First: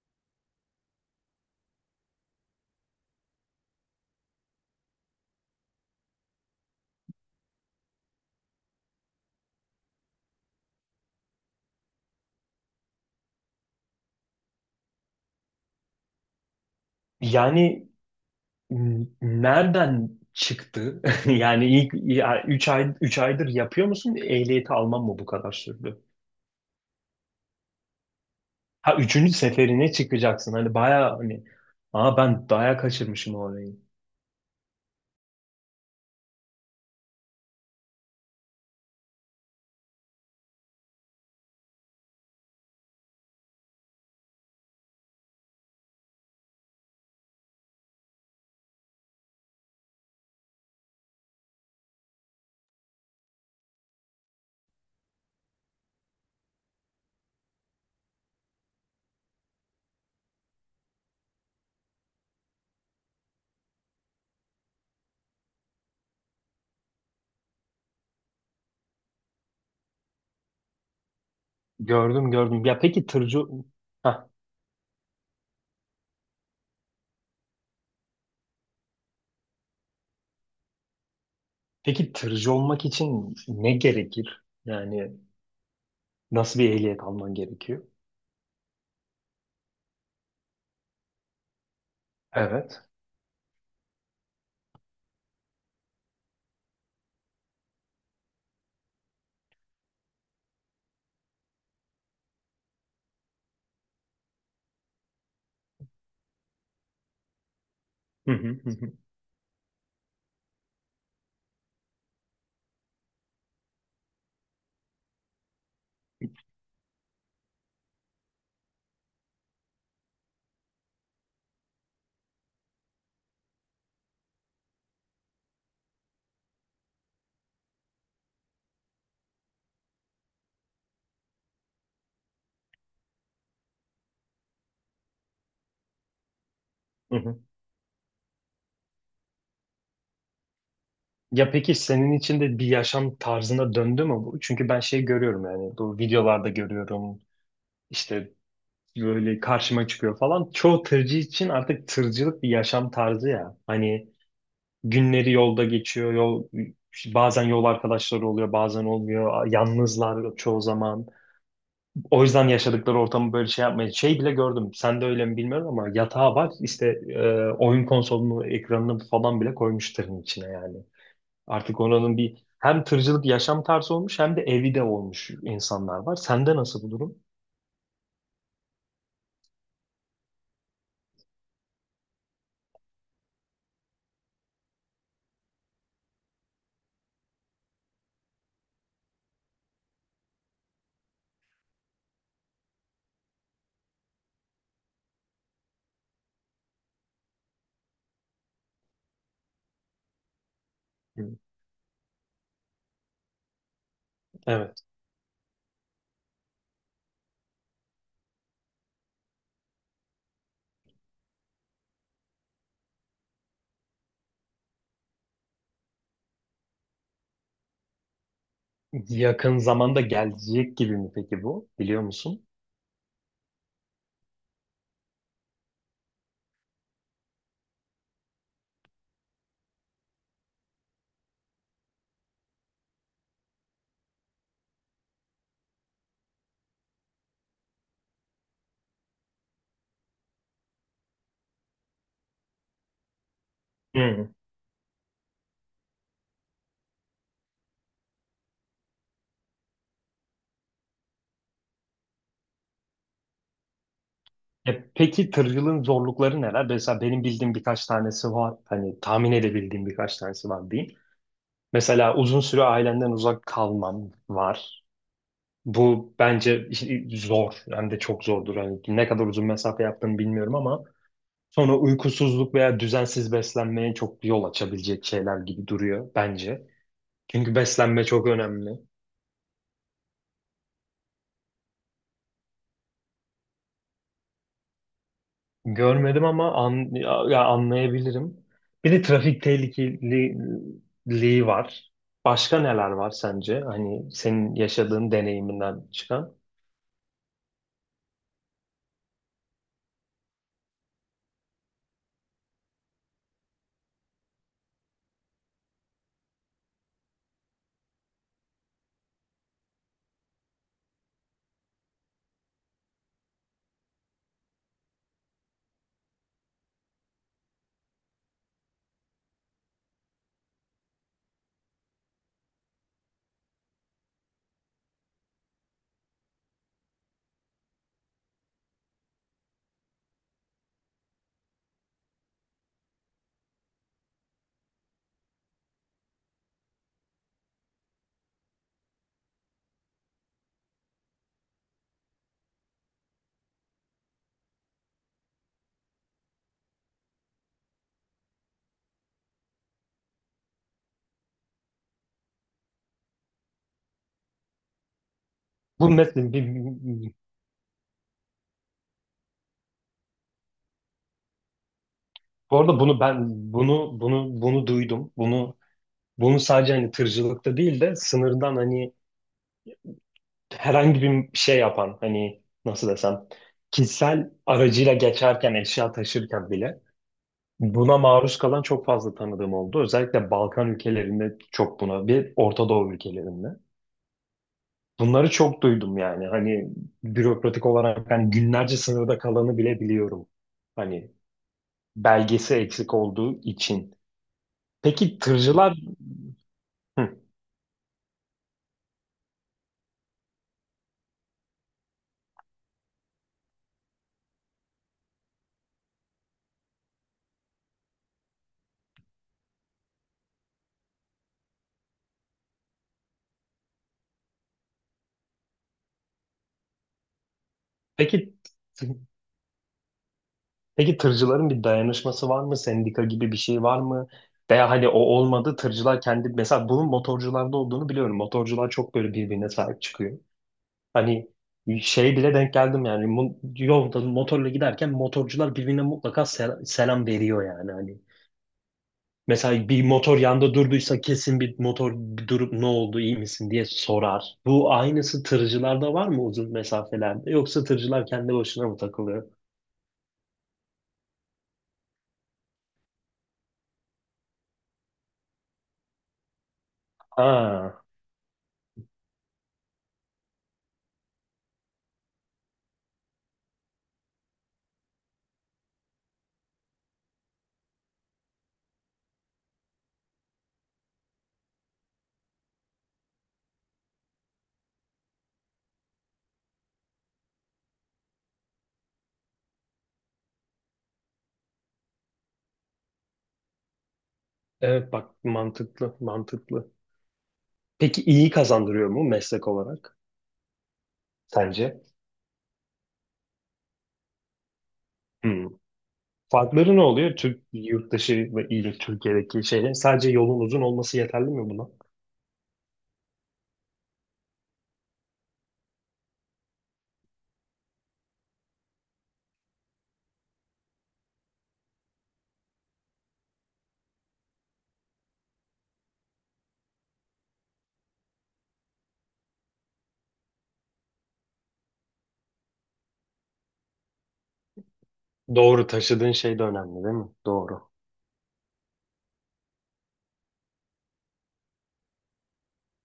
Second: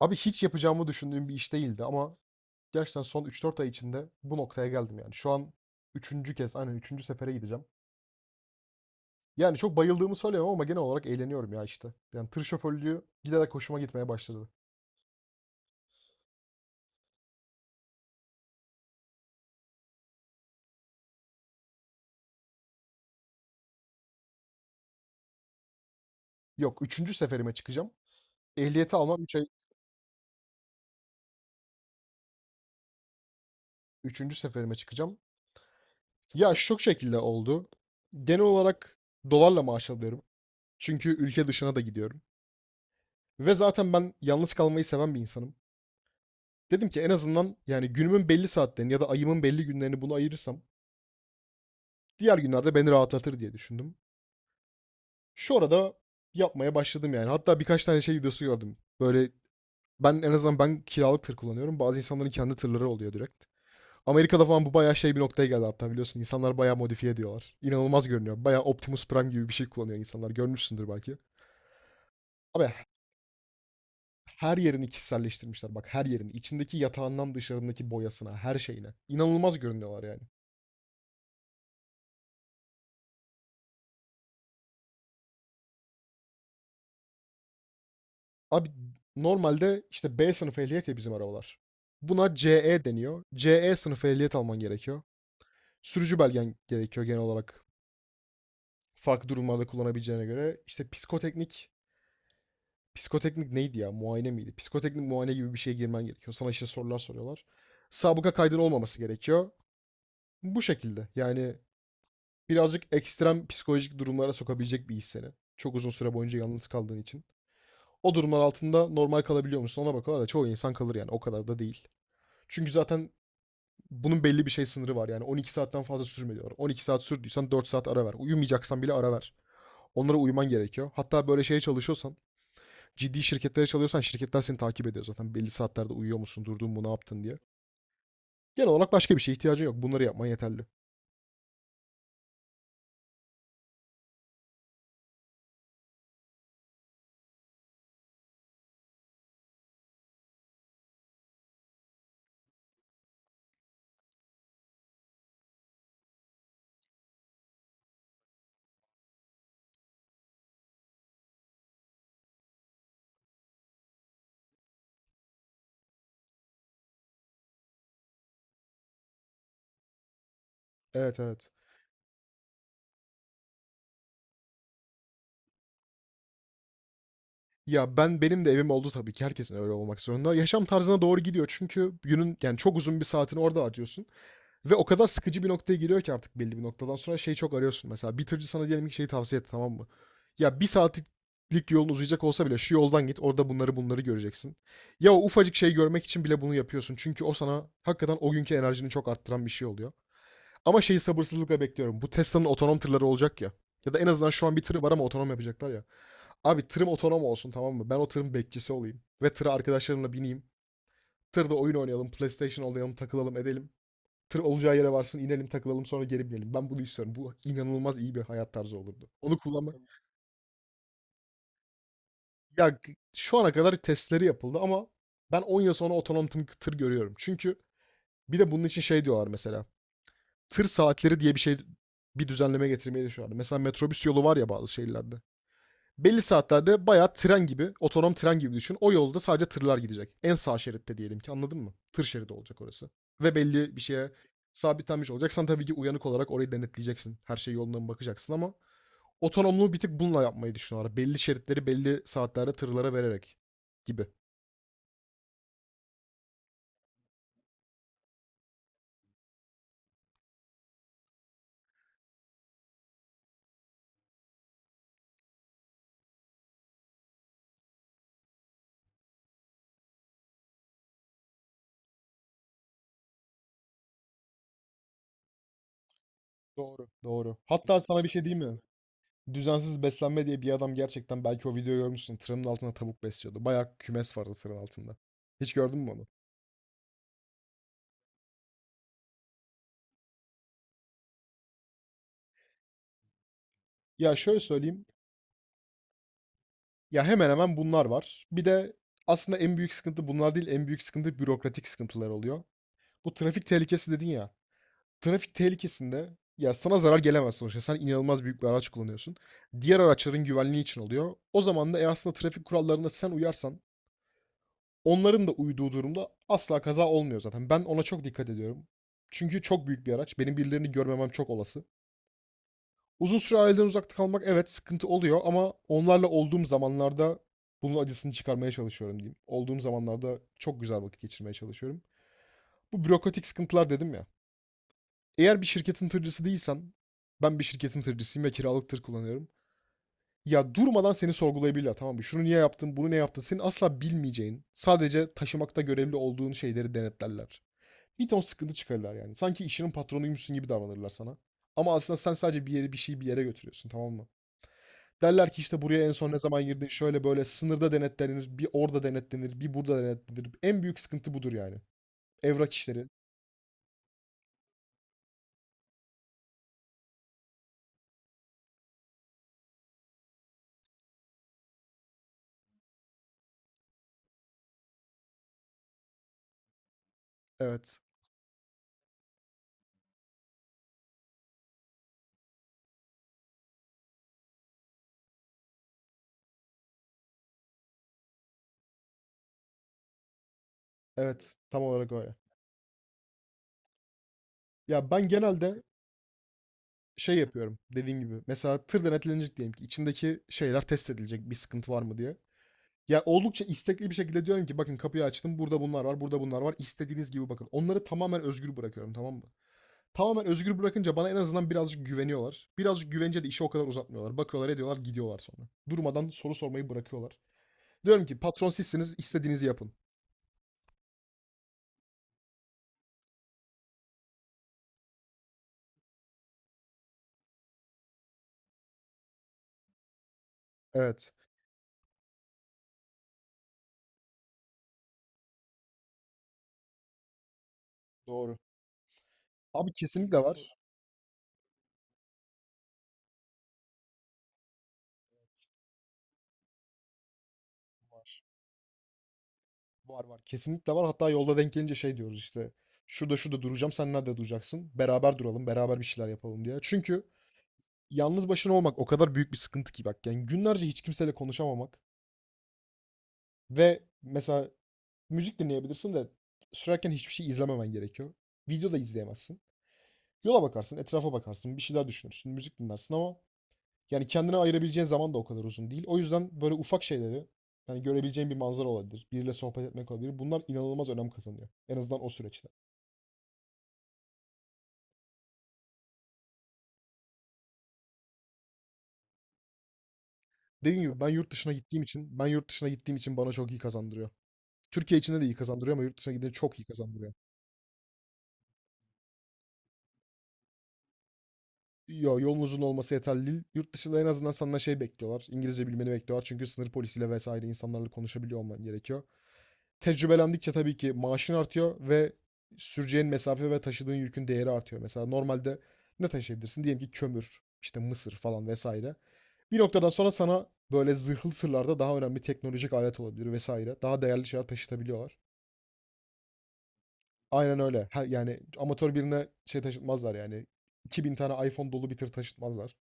Abi hiç yapacağımı düşündüğüm bir iş değildi ama gerçekten son 3 4 ay içinde bu noktaya geldim yani. Şu an üçüncü kez, aynen üçüncü sefere gideceğim. Yani çok bayıldığımı söyleyemem ama genel olarak eğleniyorum ya işte. Yani tır şoförlüğü giderek hoşuma gitmeye başladı. Yani nereden çıktı? Yani ilk 3 aydır yapıyor musun? Ehliyeti alman mı bu kadar sürdü? Yok üçüncü seferime çıkacağım. Ehliyeti Ha almam üçüncü 3 ay, seferine çıkacaksın. Hani bayağı hani aa ben bayağı kaçırmışım orayı. 3. seferime çıkacağım. Ya şu şekilde oldu. Genel olarak dolarla maaş alıyorum. Çünkü ülke dışına da gidiyorum. Ve zaten ben yalnız kalmayı seven bir insanım. Dedim ki en azından yani günümün belli saatlerini ya da ayımın belli günlerini bunu ayırırsam diğer günlerde beni rahatlatır diye düşündüm. Şu arada yapmaya başladım yani. Hatta birkaç tane şey videosu gördüm. Böyle ben en azından ben kiralık tır kullanıyorum. Bazı insanların kendi tırları oluyor direkt. Amerika'da falan bu bayağı şey bir noktaya geldi hatta biliyorsun. İnsanlar bayağı modifiye ediyorlar. İnanılmaz görünüyor. Bayağı Optimus Prime gibi bir şey kullanıyor insanlar. Görmüşsündür belki. Gördüm gördüm. Abi Ya peki tırcı ha her yerini kişiselleştirmişler. Bak her yerini. İçindeki yatağından dışarındaki boyasına, her şeyine. İnanılmaz görünüyorlar yani. peki tırcı olmak için ne gerekir? Yani nasıl bir ehliyet alman gerekiyor? Abi normalde işte B sınıfı ehliyet ya bizim arabalar. Buna Evet. CE deniyor. CE sınıfı ehliyet alman gerekiyor. Sürücü belgen gerekiyor genel olarak. Farklı durumlarda kullanabileceğine göre. İşte psikoteknik, psikoteknik neydi ya? Muayene miydi? Psikoteknik muayene gibi bir şeye girmen gerekiyor. Sana işte sorular soruyorlar. Sabıka Hı hı, kaydın hı hı. olmaması gerekiyor. Bu şekilde. Yani birazcık ekstrem psikolojik durumlara sokabilecek bir iş seni. Çok uzun süre boyunca yalnız kaldığın için. O durumlar altında normal kalabiliyor musun ona bakıyorlar da çoğu insan kalır yani, o kadar da değil. Çünkü zaten bunun belli bir şey sınırı var. Yani 12 saatten fazla sürme diyorlar. 12 saat sürdüysen 4 saat ara ver. Uyumayacaksan bile ara ver. Onlara uyuman gerekiyor. Hatta böyle şeye çalışıyorsan, ciddi şirketlere çalışıyorsan şirketler seni takip ediyor zaten. Belli saatlerde uyuyor musun, durdun mu, ne Hı yaptın diye. hı. Genel olarak başka bir şeye ihtiyacın yok. Bunları yapman yeterli. Ya peki senin için de bir yaşam tarzına döndü mü bu? Çünkü ben şey görüyorum, yani bu videolarda görüyorum. İşte böyle karşıma çıkıyor falan. Çoğu tırcı için artık tırcılık bir yaşam tarzı ya. Hani günleri yolda geçiyor, bazen yol arkadaşları oluyor, bazen olmuyor. Yalnızlar çoğu zaman. O yüzden yaşadıkları ortamı böyle şey yapmaya. Şey bile gördüm. Sen de öyle mi bilmiyorum ama yatağı var. İşte oyun konsolunu, ekranını falan bile koymuş tırın içine yani. Evet, evet. Artık oranın bir hem tırcılık yaşam tarzı olmuş hem de evi de olmuş insanlar var. Sende nasıl bu durum? Ya ben, benim de evim oldu tabii ki, herkesin öyle olmak zorunda. Yaşam tarzına doğru gidiyor çünkü günün yani çok uzun bir saatini orada harcıyorsun. Ve o kadar sıkıcı bir noktaya geliyor ki artık belli bir noktadan sonra şey çok arıyorsun. Mesela bitirci sana diyelim ki şeyi tavsiye etti, tamam mı? Ya bir saatlik yolun uzayacak olsa bile şu yoldan git, orada bunları göreceksin. Ya o ufacık şeyi görmek için bile bunu yapıyorsun. Çünkü o sana hakikaten o günkü enerjini çok arttıran bir şey oluyor. Ama şeyi Hı. sabırsızlıkla bekliyorum. Bu Tesla'nın otonom tırları olacak ya. Ya da en azından şu an bir tırı Evet. var ama otonom yapacaklar ya. Abi tırım otonom olsun, tamam mı? Ben o tırın bekçisi olayım. Ve tıra arkadaşlarımla bineyim. Tırda oyun oynayalım, PlayStation oynayalım, takılalım, edelim. Tır olacağı yere varsın, inelim, takılalım, sonra geri binelim. Ben bunu istiyorum. Bu inanılmaz iyi bir hayat tarzı olurdu. Onu Yakın kullanmak... zamanda gelecek gibi mi peki bu? Biliyor musun? Şu ana kadar testleri yapıldı ama ben 10 yıl sonra otonom tır görüyorum. Çünkü bir de bunun için şey diyorlar mesela. Tır saatleri diye bir şey, bir düzenleme getirmeyi düşünüyorlar. Mesela metrobüs yolu var ya bazı şehirlerde. Belli saatlerde bayağı tren gibi, otonom tren gibi düşün. O yolda sadece tırlar gidecek. En sağ şeritte diyelim ki, anladın mı? Tır şeridi olacak orası. Ve belli bir şeye Hı. sabitlenmiş olacaksan tabii ki uyanık olarak orayı denetleyeceksin. Her şey yoluna mı bakacaksın, ama otonomluğu bir tık bununla yapmayı düşünüyorlar. Belli şeritleri belli saatlerde tırlara vererek gibi. E peki tırcılığın zorlukları neler? Mesela benim bildiğim birkaç tanesi var. Hani tahmin edebildiğim birkaç tanesi var diyeyim. Mesela uzun süre ailemden uzak kalmam var. Bu bence zor. Hem de çok zordur. Hani ne kadar uzun mesafe yaptığını bilmiyorum ama sonra uykusuzluk veya düzensiz beslenmeye çok yol açabilecek şeyler gibi duruyor bence. Doğru, doğru. Çünkü Hatta sana beslenme bir şey çok diyeyim mi? önemli. Düzensiz beslenme diye bir adam gerçekten, belki o videoyu görmüşsün. Tırın altında tavuk besliyordu. Bayağı kümes vardı tırın altında. Hiç gördün mü onu? Görmedim ama an, ya, ya anlayabilirim. Bir de trafik tehlikeliliği var. Başka neler var sence? Hani Ya şöyle senin söyleyeyim. yaşadığın deneyiminden çıkan. Ya, hemen hemen bunlar var. Bir de aslında en büyük sıkıntı bunlar değil, en büyük sıkıntı bürokratik sıkıntılar oluyor. Bu trafik tehlikesi dedin ya, trafik tehlikesinde, ya, sana zarar gelemez sonuçta. Sen inanılmaz büyük bir araç kullanıyorsun. Diğer araçların güvenliği için oluyor. O zaman da, aslında trafik kurallarına sen uyarsan, onların da uyduğu durumda asla kaza olmuyor zaten. Ben ona çok dikkat ediyorum. Çünkü çok büyük bir araç. Benim birilerini görmemem çok olası. Uzun süre aileden uzakta kalmak evet sıkıntı oluyor, ama onlarla olduğum zamanlarda bunun acısını çıkarmaya çalışıyorum diyeyim. Olduğum zamanlarda çok güzel vakit geçirmeye çalışıyorum. Bu bürokratik sıkıntılar dedim ya. Eğer bir şirketin tırcısı değilsen, ben bir şirketin tırcısıyım ve kiralık tır kullanıyorum. Ya durmadan seni sorgulayabilirler, tamam mı? Şunu niye yaptın, bunu ne yaptın? Senin asla bilmeyeceğin, sadece taşımakta görevli olduğun şeyleri denetlerler. Bir ton sıkıntı çıkarırlar yani. Sanki işinin patronuymuşsun gibi davranırlar sana. Ama aslında sen sadece bir yeri, bir şeyi bir yere götürüyorsun, tamam mı? Derler ki işte buraya Bu en son ne mesela zaman bir, girdin, şöyle böyle, sınırda denetlenir, bir orada denetlenir, bir burada denetlenir. En büyük sıkıntı budur yani. Evrak bu arada işleri. Bunu duydum. Bunu sadece hani tırcılıkta değil de sınırdan hani herhangi bir şey yapan hani nasıl desem kişisel aracıyla geçerken eşya taşırken bile Evet. buna maruz kalan çok fazla tanıdığım oldu. Özellikle Balkan ülkelerinde çok buna bir Orta Doğu ülkelerinde. Bunları çok duydum yani hani bürokratik olarak hani günlerce sınırda kalanı bile biliyorum. Hani Evet. Tam olarak öyle. belgesi eksik olduğu için. Ya ben Peki genelde tırcılar şey hı. yapıyorum dediğim gibi. Mesela tır denetlenecek diyelim ki, içindeki şeyler test edilecek bir sıkıntı var mı diye. Ya oldukça istekli bir şekilde diyorum ki bakın, kapıyı açtım, burada bunlar var, burada bunlar var. İstediğiniz gibi bakın. Onları tamamen özgür bırakıyorum, tamam mı? Tamamen özgür bırakınca bana en azından birazcık güveniyorlar. Birazcık güvenince de işi o kadar uzatmıyorlar. Bakıyorlar, ediyorlar, gidiyorlar sonra. Durmadan soru sormayı bırakıyorlar. Diyorum ki peki patron sizsiniz, istediğinizi yapın. Peki tırcıların bir dayanışması var mı? Sendika gibi bir şey var mı? Veya hani o olmadı tırcılar kendi mesela bunun motorcularda olduğunu biliyorum. Motorcular çok böyle birbirine sahip çıkıyor. Evet. Hani şey bile denk geldim yani yolda motorla giderken motorcular birbirine mutlaka selam veriyor yani hani. Doğru. Mesela Abi bir kesinlikle motor var. yanda durduysa kesin bir motor bir durup ne oldu, iyi misin diye sorar. Bu aynısı tırcılarda var mı uzun mesafelerde, yoksa tırcılar Var. kendi başına mı takılıyor? Var, var. Kesinlikle var. Hatta yolda denk gelince şey diyoruz işte. Şurada şurada duracağım. Sen nerede duracaksın? Beraber duralım. Beraber bir şeyler yapalım diye. Çünkü Ha. yalnız başına olmak o kadar büyük bir sıkıntı ki bak. Yani günlerce hiç kimseyle konuşamamak ve mesela müzik dinleyebilirsin de sürerken hiçbir şey izlememen gerekiyor. Video da izleyemezsin. Yola bakarsın, etrafa bakarsın, bir şeyler düşünürsün, müzik dinlersin ama yani kendine ayırabileceğin zaman da o kadar uzun değil. O yüzden böyle ufak şeyleri, yani görebileceğin bir manzara olabilir, biriyle sohbet etmek olabilir. Bunlar inanılmaz önem kazanıyor. En azından o süreçte. Evet bak, mantıklı mantıklı. Peki iyi kazandırıyor mu meslek olarak Dediğim gibi ben yurt dışına gittiğim sence? için, ben yurt dışına gittiğim için bana çok iyi kazandırıyor. Türkiye içinde de iyi Hmm. kazandırıyor ama yurt dışına gidince çok iyi Farkları ne kazandırıyor. oluyor? Türk yurt dışı ve ile Türkiye'deki şeylerin sadece yolun uzun olması yeterli mi buna? Yo, yolun uzun olması yeterli değil. Yurt dışında en azından senden şey bekliyorlar. İngilizce bilmeni bekliyorlar. Çünkü sınır polisiyle vesaire insanlarla konuşabiliyor olman gerekiyor. Tecrübelendikçe tabii ki maaşın artıyor ve süreceğin mesafe ve taşıdığın yükün değeri artıyor. Mesela normalde ne taşıyabilirsin? Diyelim ki kömür, işte mısır falan vesaire. Bir noktadan sonra sana böyle zırhlı tırlarda daha önemli teknolojik alet olabilir vesaire. Daha değerli şeyler taşıtabiliyorlar. Doğru, taşıdığın şey de önemli değil mi? Aynen Doğru. öyle. Ha, yani amatör birine şey taşıtmazlar yani. 2.000 tane iPhone dolu bir tır taşıtmazlar.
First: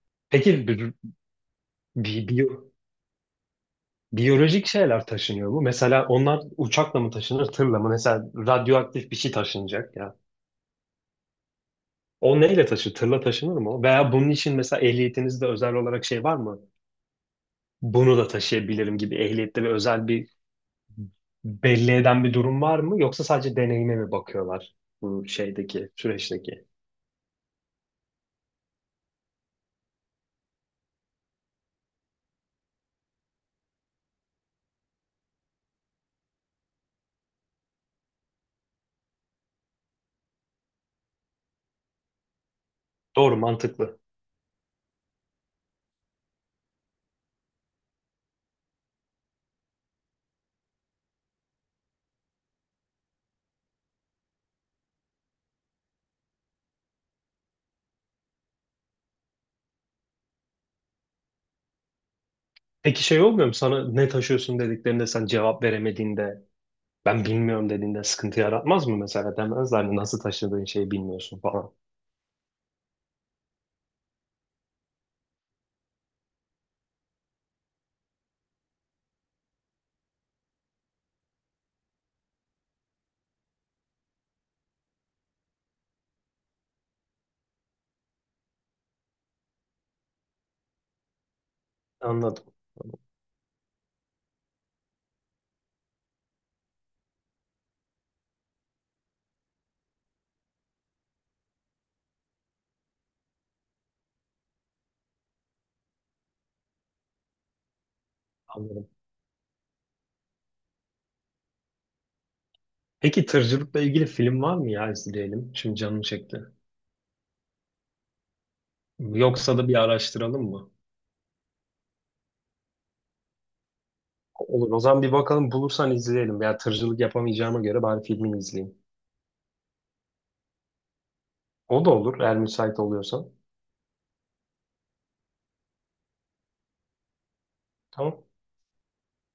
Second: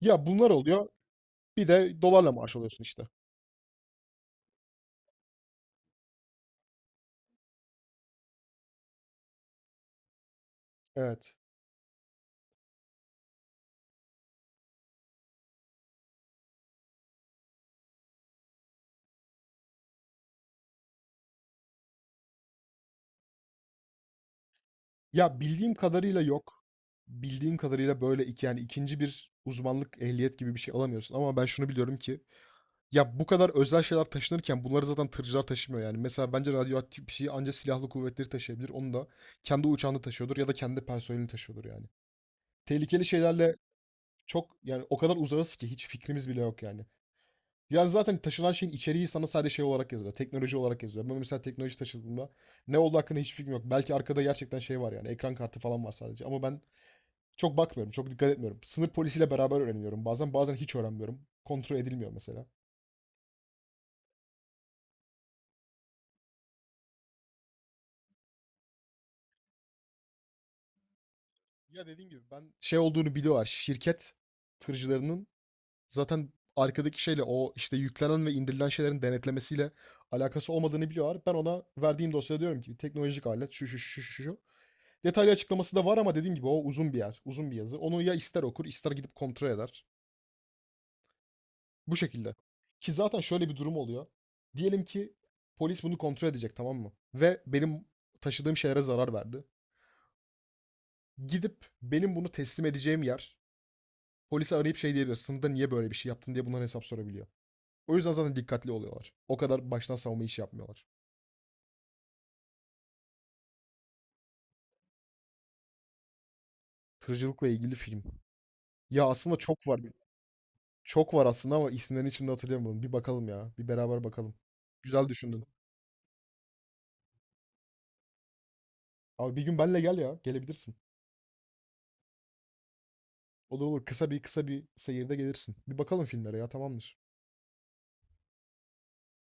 Ya bunlar Peki oluyor. Bir de bi- dolarla maaş biyo- alıyorsun işte. biyolojik şeyler taşınıyor mu? Mesela onlar uçakla mı taşınır, tırla mı? Mesela radyoaktif bir şey taşınacak ya. Evet. O neyle taşır? Tırla taşınır mı o? Veya bunun için mesela ehliyetinizde özel olarak şey var mı? Bunu da taşıyabilirim gibi ehliyette bir özel bir belli eden bir durum var mı, yoksa sadece deneyime mi bakıyorlar bu Ya bildiğim şeydeki kadarıyla yok. süreçteki? Bildiğim kadarıyla böyle iki, yani ikinci bir uzmanlık ehliyet gibi bir şey alamıyorsun. Ama ben şunu biliyorum ki ya bu kadar özel şeyler taşınırken bunları zaten tırcılar taşımıyor yani. Mesela bence radyoaktif bir şeyi ancak silahlı kuvvetleri taşıyabilir. Onu da kendi uçağında taşıyordur ya da kendi personelini taşıyordur yani. Tehlikeli Doğru, şeylerle mantıklı. çok, yani o kadar uzağız ki hiç fikrimiz bile yok yani. Yani zaten taşınan şeyin içeriği sana sadece şey olarak yazıyor. Teknoloji olarak yazıyor. Ben mesela teknoloji taşıdığımda ne olduğu hakkında hiçbir fikrim yok. Belki arkada gerçekten şey var yani. Ekran kartı falan var sadece. Ama ben çok bakmıyorum. Çok dikkat etmiyorum. Sınır polisiyle beraber öğreniyorum. Bazen hiç öğrenmiyorum. Kontrol edilmiyor mesela. Peki şey olmuyor mu sana ne taşıyorsun dediklerinde sen cevap veremediğinde, ben bilmiyorum dediğinde sıkıntı yaratmaz mı, mesela demezler mi nasıl taşıdığın şeyi bilmiyorsun falan. Ya dediğim gibi ben şey olduğunu biliyorlar. Şirket tırcılarının zaten arkadaki şeyle o işte yüklenen ve indirilen şeylerin denetlemesiyle alakası olmadığını biliyorlar. Ben ona verdiğim dosyada diyorum ki teknolojik alet şu şu şu şu şu. Detaylı açıklaması da var ama dediğim gibi o uzun bir yer, uzun bir yazı. Onu ya ister okur, ister gidip kontrol eder. Bu şekilde. Anladım, Ki zaten şöyle bir durum oluyor. Diyelim ki polis bunu kontrol edecek, tamam mı? Ve benim taşıdığım şeylere zarar verdi. Gidip benim bunu teslim edeceğim yer polise arayıp şey diyebilir. Sınıfta niye böyle bir şey yaptın diye bunların hesap sorabiliyor. O yüzden zaten dikkatli anladım. oluyorlar. O kadar baştan savunma işi yapmıyorlar. Peki tırcılıkla ilgili film var mı ya, izleyelim? Şimdi canım çekti. Tırcılıkla ilgili film. Ya aslında Yoksa çok da bir var. araştıralım mı? Çok var aslında ama isimlerini şimdi hatırlayamadım. Bir bakalım ya. Bir beraber bakalım. Olur. O zaman Güzel bir düşündün. bakalım, bulursan izleyelim. Ya tırcılık yapamayacağıma göre bari filmini izleyeyim. Abi bir gün benle gel ya. Gelebilirsin. O da olur eğer müsait oluyorsan. Olur, olur. Kısa bir seyirde gelirsin. Bir bakalım filmlere ya, tamamdır. Tamam.